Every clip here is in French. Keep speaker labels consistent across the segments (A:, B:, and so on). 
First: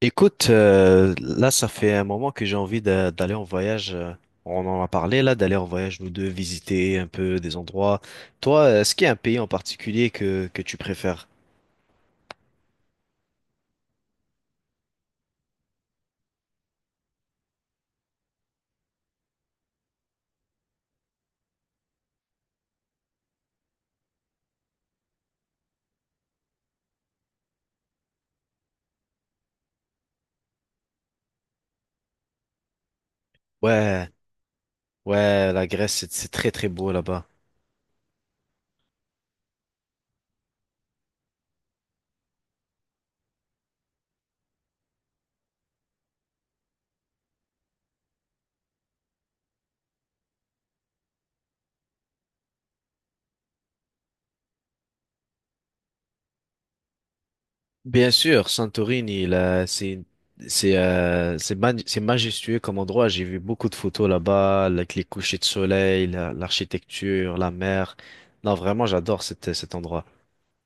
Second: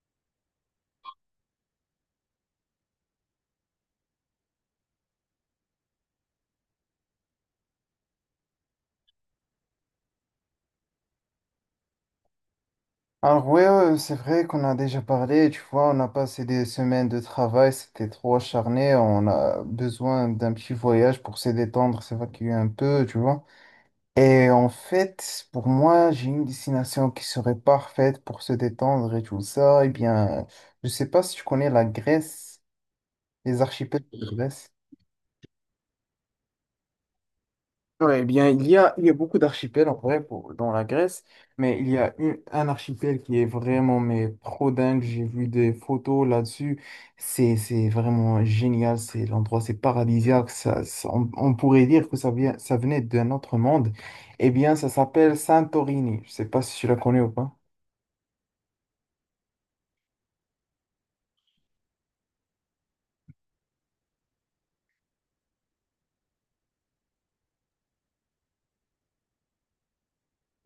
A: Écoute, là, ça fait un moment que j'ai envie d'aller en voyage. On en a parlé là, d'aller en voyage nous deux, visiter un peu des endroits. Toi, est-ce qu'il y a un pays en particulier que tu préfères?
B: Alors ouais, c'est vrai qu'on a déjà parlé, tu vois, on a passé des semaines de travail, c'était trop acharné, on a besoin d'un petit voyage pour se détendre, s'évacuer un peu, tu vois. Et en fait, pour moi, j'ai une destination qui serait parfaite pour se détendre et tout ça. Eh bien, je sais pas si tu connais la Grèce, les archipels
A: Ouais,
B: de Grèce.
A: ouais, la Grèce, c'est très très beau là-bas.
B: Ouais, eh bien, il y a beaucoup d'archipels en vrai dans la Grèce, mais il y a un archipel qui est vraiment mais trop dingue. J'ai vu des photos là-dessus. C'est vraiment génial. C'est l'endroit, c'est paradisiaque. On pourrait dire que ça venait d'un autre monde. Eh bien, ça s'appelle Santorini. Je sais pas si tu la connais ou pas.
A: Bien sûr, Santorini, là, c'est majestueux comme endroit. J'ai vu beaucoup de photos là-bas, avec les couchers de soleil, l'architecture, la mer. Non, vraiment, j'adore cet endroit.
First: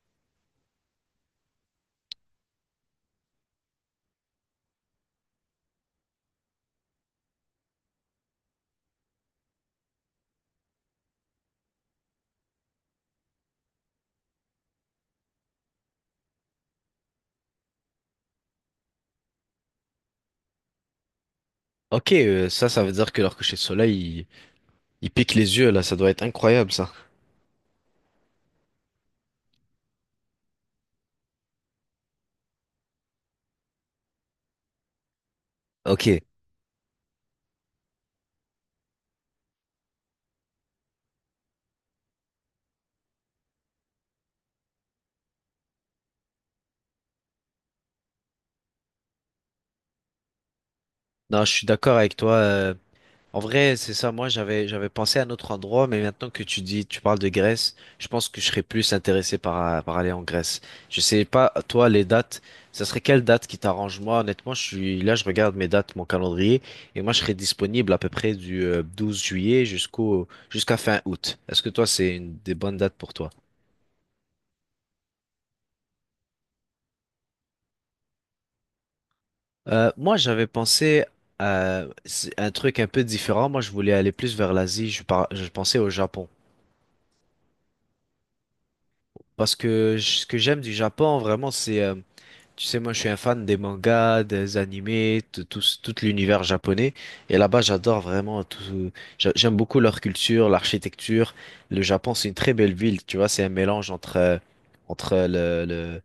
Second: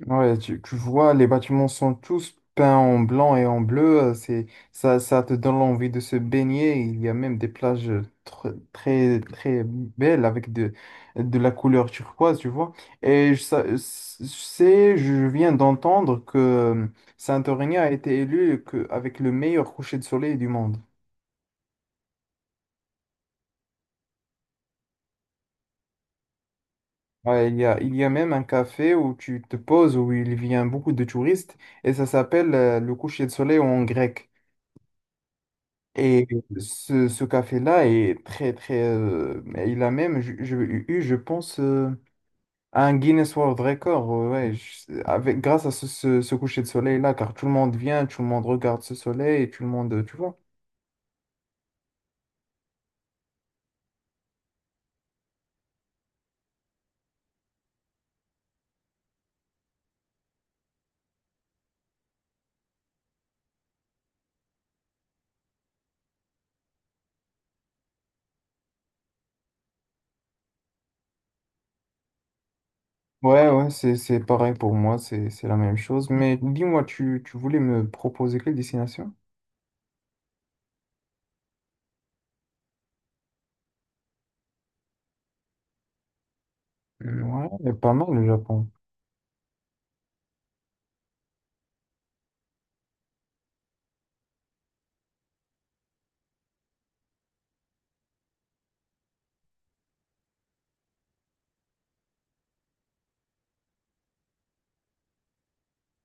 B: Ouais, tu vois, les bâtiments sont tous peints en blanc et en bleu. Ça te donne envie de se baigner. Il y a même des plages très, très belles avec de la couleur turquoise, tu vois. Et je, sa- je sais, Je viens d'entendre que Santorini a été élu avec le meilleur coucher de soleil du monde.
A: OK, ça veut dire que leur coucher de soleil, il pique les yeux là. Ça doit être incroyable, ça.
B: Ouais, il y a même un café où tu te poses, où il vient beaucoup de touristes, et ça s'appelle le coucher de soleil en grec.
A: OK.
B: Et ce café-là est très, très. Mais il a même je pense, un Guinness World Record, ouais, grâce à ce coucher de soleil-là, car tout le monde vient, tout le monde regarde ce soleil, et tout le monde, tu vois.
A: Non, je suis d'accord avec toi. En vrai, c'est ça. Moi, j'avais pensé à un autre endroit, mais maintenant que tu dis, tu parles de Grèce, je pense que je serais plus intéressé par aller en Grèce. Je sais pas, toi, les dates, ça serait quelle date qui t'arrange? Moi, honnêtement, je suis là, je regarde mes dates, mon calendrier, et moi, je serais disponible à peu près du 12 juillet jusqu'à fin août. Est-ce que toi, c'est une des bonnes dates pour toi?
B: Ouais, ouais, c'est pareil pour moi, c'est la même chose. Mais dis-moi, tu voulais me proposer quelle destination?
A: Moi, j'avais pensé à un truc un peu différent. Moi, je voulais aller plus vers l'Asie. Je pensais au Japon.
B: Hmm. Ouais, pas mal le Japon.
A: Ce que j'aime du Japon, vraiment, c'est tu sais, moi, je suis un fan des mangas, des animés, de tout, tout l'univers japonais. Et là-bas, j'adore vraiment tout. J'aime beaucoup leur culture, l'architecture. Le Japon, c'est une très belle ville. Tu vois, c'est un mélange entre le, le,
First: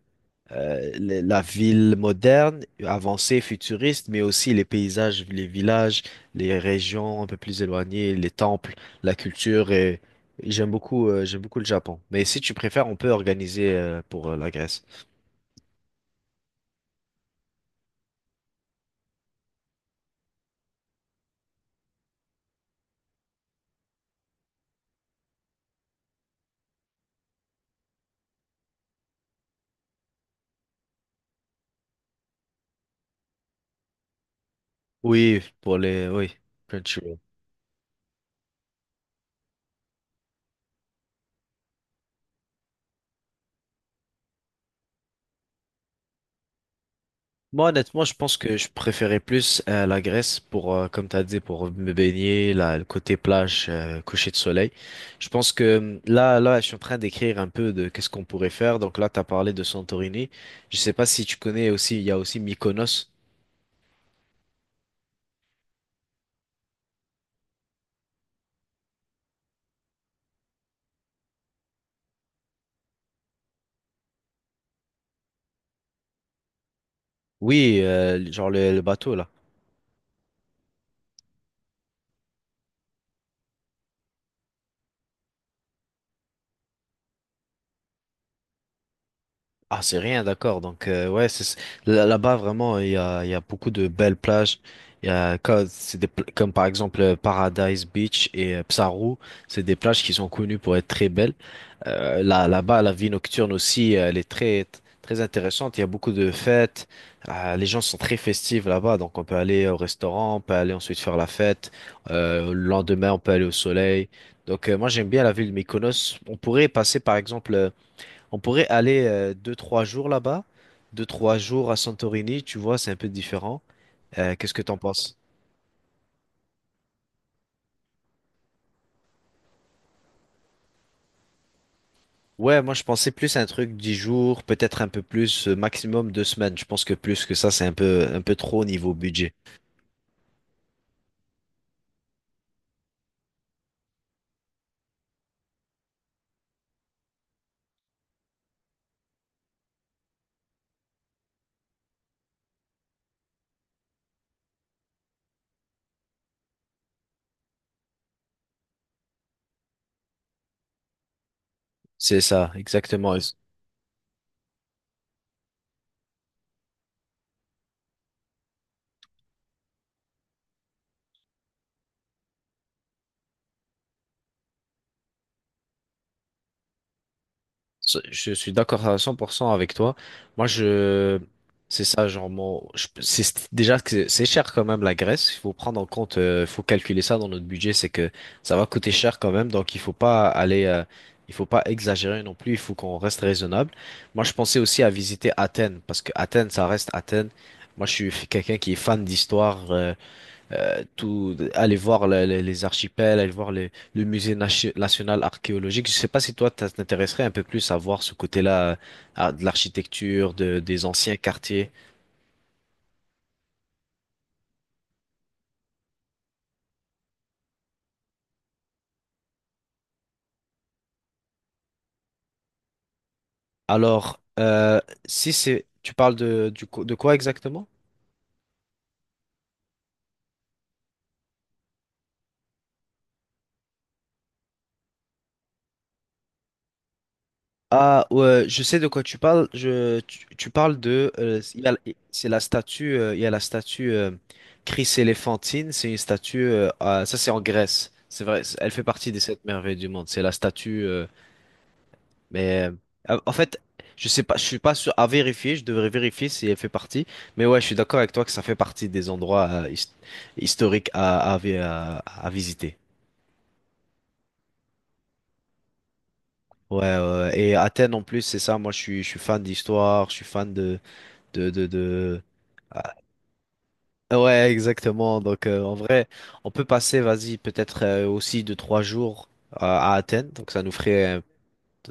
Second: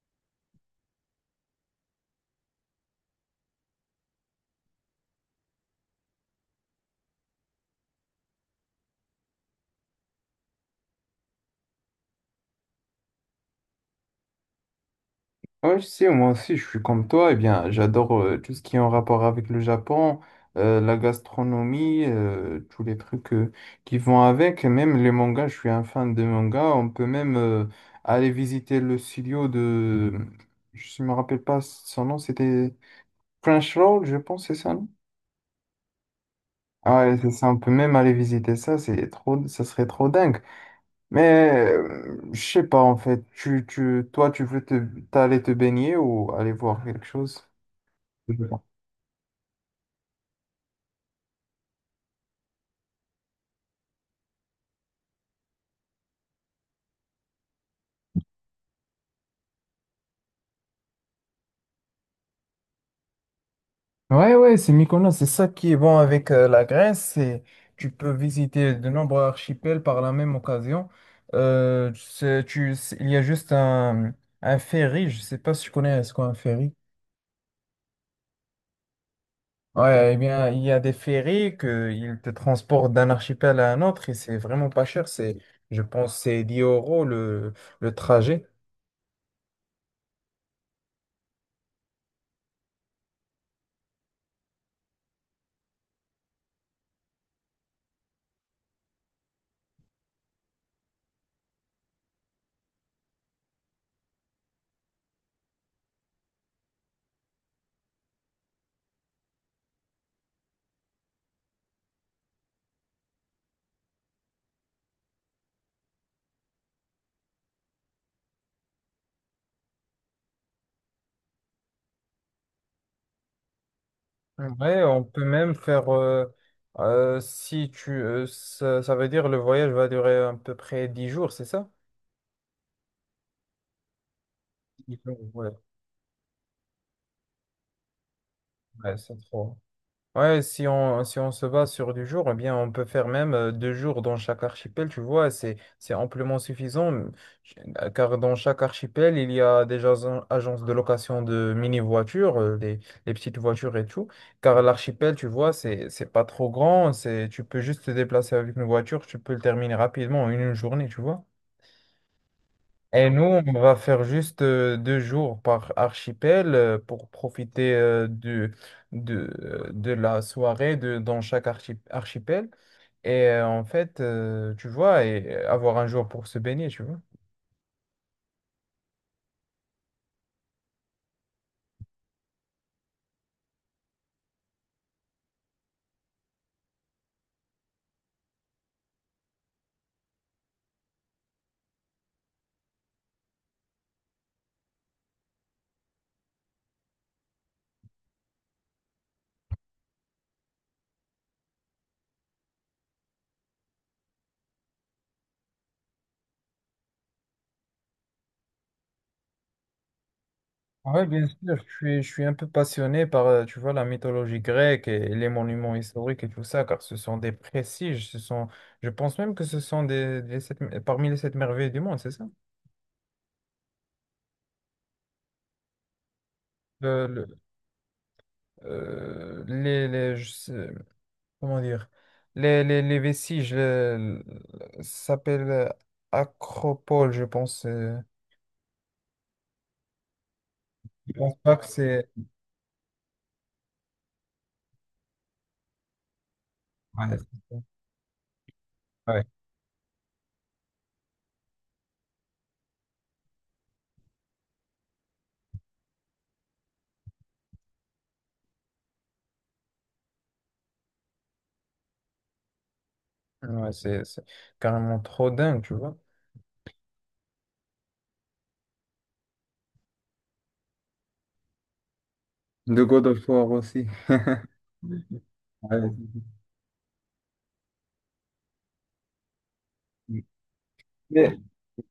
A: euh, le- la ville moderne, avancée, futuriste, mais aussi les paysages, les villages, les régions un peu plus éloignées, les temples, la culture. Et j'aime beaucoup le Japon. Mais si tu préfères, on peut organiser, pour la Grèce.
B: Oui, si, moi aussi, je suis comme toi. Eh bien, j'adore tout ce qui est en rapport avec le Japon, la gastronomie, tous les trucs qui vont avec. Et même les mangas, je suis un fan de mangas. On peut même aller visiter le studio de... Je ne me rappelle pas son nom, c'était French je pense, c'est ça, non?
A: Oui, pour les, oui,
B: Ah ouais,
A: Crunchyroll.
B: c'est ça, on peut même aller visiter ça, c'est trop, ça serait trop dingue. Mais je sais pas en fait, toi tu veux t'aller te baigner ou aller voir quelque chose?
A: Moi, honnêtement, je pense que je préférais plus la Grèce pour, comme t'as dit, pour me baigner, là, le côté plage, coucher de soleil. Je pense que là, là, je suis en train d'écrire un peu de qu'est-ce qu'on pourrait faire. Donc là, t'as parlé de Santorini. Je sais pas si tu connais aussi, il y a aussi Mykonos.
B: Ouais, ouais, c'est Mykonos, c'est ça qui est bon avec la Grèce, c'est tu peux visiter de nombreux archipels par la même occasion. Il y a juste un ferry, je sais pas si tu connais ce qu'est un ferry.
A: Oui, genre le bateau là.
B: Ouais, eh bien, il y a des ferries que ils te transportent d'un archipel à un autre et c'est vraiment pas cher, je pense, c'est 10 € le trajet.
A: Ah, c'est rien, d'accord. Donc, ouais, là-bas, vraiment, il y a beaucoup de belles plages. Il y a, co- c'est des, pla- comme par exemple Paradise Beach et Psaru. C'est des plages qui sont connues pour être très belles. Là, là-bas, la vie nocturne aussi, elle est très, très intéressante. Il y a beaucoup de fêtes. Les gens sont très festifs là-bas. Donc, on peut aller au restaurant, on peut aller ensuite faire la fête. Le lendemain, on peut aller au soleil. Donc, moi, j'aime bien la ville de Mykonos. On pourrait passer, par exemple, on pourrait aller deux, trois jours là-bas, deux, trois jours à Santorini, tu vois, c'est un peu différent. Qu'est-ce que t'en
B: Ouais, on
A: penses?
B: peut même faire, si tu, ça veut dire le voyage va durer à peu près 10 jours, c'est ça?
A: Ouais, moi je pensais plus à un truc 10 jours, peut-être un peu plus,
B: Ouais,
A: maximum 2 semaines. Je pense que plus que ça, c'est un peu trop au niveau
B: ouais, c'est
A: budget.
B: trop. Ouais, si on se base sur du jour, eh bien, on peut faire même 2 jours dans chaque archipel, tu vois, c'est amplement suffisant, car dans chaque archipel, il y a des agences de location de mini-voitures, les petites voitures et tout, car l'archipel, tu vois, c'est pas trop grand, tu peux juste te déplacer avec une voiture, tu peux le terminer rapidement en une journée, tu vois.
A: C'est ça,
B: Et
A: exactement.
B: nous, on va faire juste 2 jours par archipel pour profiter de la soirée dans chaque archipel. Et en fait, tu vois, et avoir un jour pour se baigner, tu vois.
A: Je suis d'accord à 100% avec toi. Moi, je, c'est ça, genre, mon, je- c'est- déjà que c'est cher quand même la Grèce. Il faut prendre en compte, faut calculer ça dans notre budget, c'est que ça va coûter cher quand même. Donc, il faut pas exagérer non plus. Il faut qu'on reste raisonnable. Moi, je pensais aussi à visiter Athènes parce que Athènes, ça reste Athènes. Moi, je suis quelqu'un qui est fan d'histoire. Tout, aller voir les archipels, aller voir le musée national archéologique. Je sais pas si toi, ça t'intéresserait un peu plus à voir ce côté-là, de l'architecture, des
B: Oui,
A: anciens
B: bien sûr, je
A: quartiers.
B: suis, je suis un peu passionné par, tu vois, la mythologie grecque et les monuments historiques et tout ça, car ce sont des prestiges, je pense même que ce sont parmi les sept merveilles du monde, c'est ça?
A: Alors, si c'est, tu parles de, de
B: Le-
A: quoi
B: le-
A: exactement?
B: euh, les, les- je sais- Comment dire, les vestiges, ça s'appelle Acropole, je pense.
A: Ah, ouais, je sais de quoi tu parles. Je, tu parles de,
B: Je pense pas que c'est.
A: C'est la statue, il y a la statue Chris Éléphantine. C'est une statue, ça
B: Ouais,
A: c'est en Grèce. C'est vrai, elle fait partie des
B: ouais,
A: sept merveilles du monde. C'est la statue. Mais en fait, je sais pas, je suis pas sûr à vérifier, je devrais vérifier si elle fait partie. Mais ouais, je suis d'accord avec toi que ça fait partie des endroits historiques à visiter.
B: ouais, c'est carrément trop dingue, tu vois.
A: Ouais, ouais, ouais. Et Athènes en plus, c'est ça, moi je suis fan d'histoire, je suis fan de...
B: De
A: Ah,
B: God of War aussi.
A: ouais, exactement. Donc en vrai,
B: Ouais.
A: on peut passer, vas-y, peut-être aussi de 3 jours à Athènes. Donc ça nous ferait...
B: Mais,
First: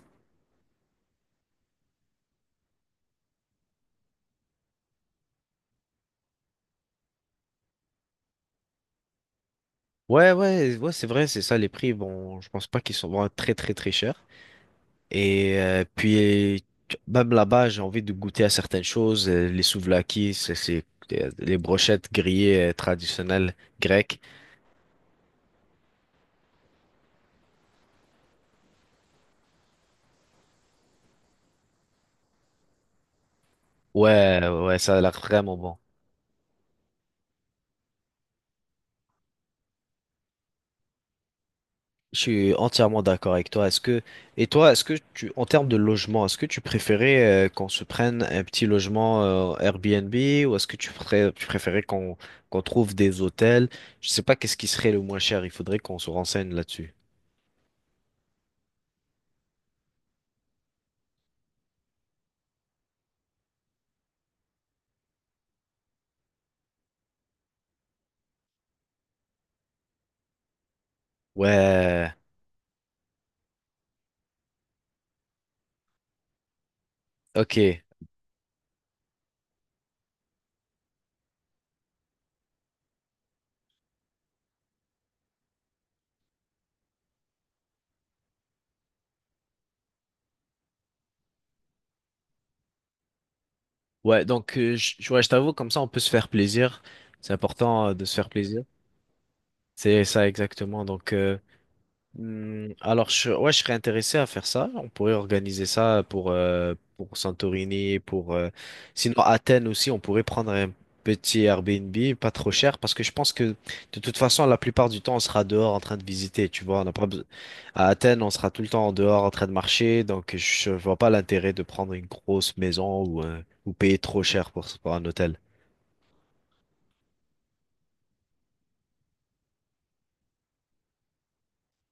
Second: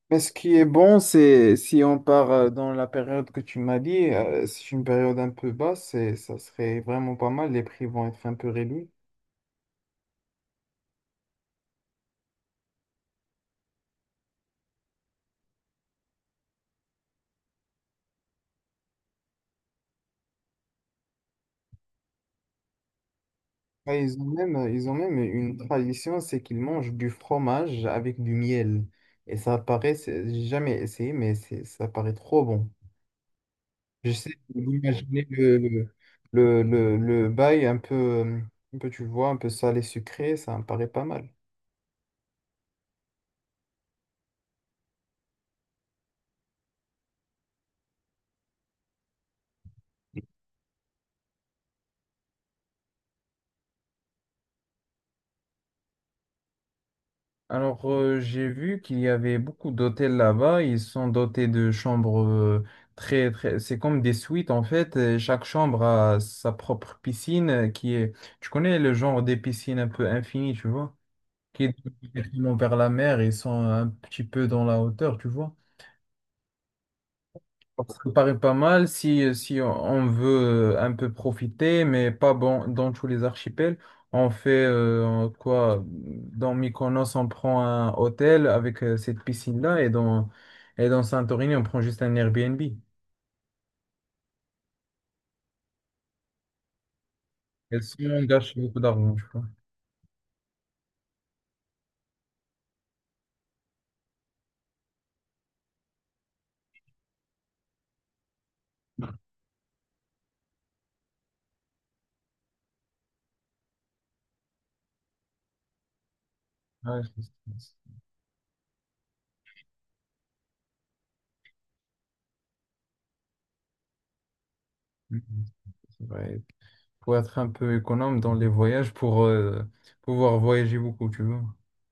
B: mais ce qui est bon, c'est si on part dans la période que tu m'as dit, c'est une période un peu basse, et ça serait vraiment pas mal. Les prix vont être un peu réduits.
A: Ouais, ouais, ouais, c'est vrai, c'est ça, les prix, bon, je pense pas qu'ils sont vraiment très, très, très chers. Et puis, même là-bas, j'ai envie de goûter à certaines choses. Les souvlaki, les brochettes grillées traditionnelles
B: Ah, ils
A: grecques.
B: ont même, euh, ils ont même une tradition, c'est qu'ils mangent du fromage avec du miel. Et ça paraît, j'ai jamais essayé, mais ça paraît trop bon. Je sais,
A: Ouais, ouais, ça a l'air
B: d'imaginer
A: vraiment
B: le,
A: bon.
B: le, le, le, le bail un peu, tu vois, un peu salé sucré, ça me paraît pas mal.
A: Je suis entièrement d'accord avec toi. Et toi, est-ce que tu, en termes de logement, est-ce que tu préférais qu'on se prenne un petit logement Airbnb ou est-ce que tu préférais qu'on trouve des hôtels? Je sais pas qu'est-ce qui serait le moins cher. Il faudrait qu'on se renseigne là-dessus.
B: Alors, j'ai vu qu'il y avait beaucoup d'hôtels là-bas. Ils sont dotés de chambres très, très... C'est comme des suites, en fait. Et chaque chambre a sa propre piscine qui est... Tu connais le genre des piscines un peu infinies, tu vois? Qui est
A: Ouais,
B: directement vers la mer. Ils sont un petit peu dans la hauteur, tu vois?
A: OK.
B: Ça me paraît pas mal si on veut un peu profiter, mais pas bon, dans tous les archipels. On fait quoi? Dans Mykonos, on prend un hôtel avec cette piscine-là et dans Santorini, on prend juste un Airbnb. Et
A: Ouais, ouais, je t'avoue, comme ça on peut se faire plaisir. C'est important de
B: si
A: se
B: on
A: faire
B: gâche
A: plaisir.
B: beaucoup d'argent, je crois.
A: C'est ça exactement. Alors, ouais, je serais intéressé à faire ça. On pourrait organiser ça pour Santorini, pour, sinon Athènes aussi, on pourrait prendre un petit Airbnb, pas trop cher, parce que je pense que de toute façon, la plupart du temps, on sera dehors en train de visiter, tu vois. On n'a
B: Ouais,
A: pas
B: c'est-
A: À Athènes, on sera tout le temps en dehors en train de marcher, donc je vois pas l'intérêt de prendre une grosse maison ou payer trop cher pour un hôtel.
B: Mhm, c'est vrai. Pour être un peu économe dans les voyages, pour pouvoir voyager beaucoup, tu vois.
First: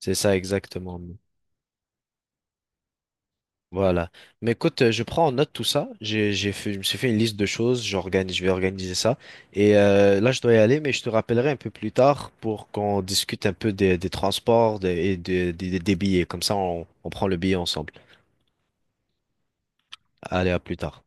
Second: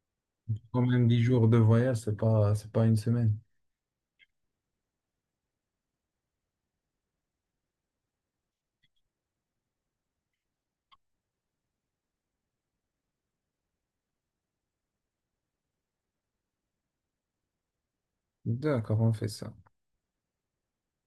A: C'est ça
B: Quand
A: exactement.
B: même 10 jours de voyage, c'est pas une semaine.
A: Voilà. Mais écoute, je prends en note tout ça. J'ai fait, je me suis fait une liste de choses. J'organise, je vais organiser ça. Et là, je dois y aller, mais je te rappellerai un peu plus tard pour qu'on discute un peu des transports et des billets. Comme ça, on prend le billet ensemble.
B: D'accord, on fait ça.
A: Allez, à plus tard.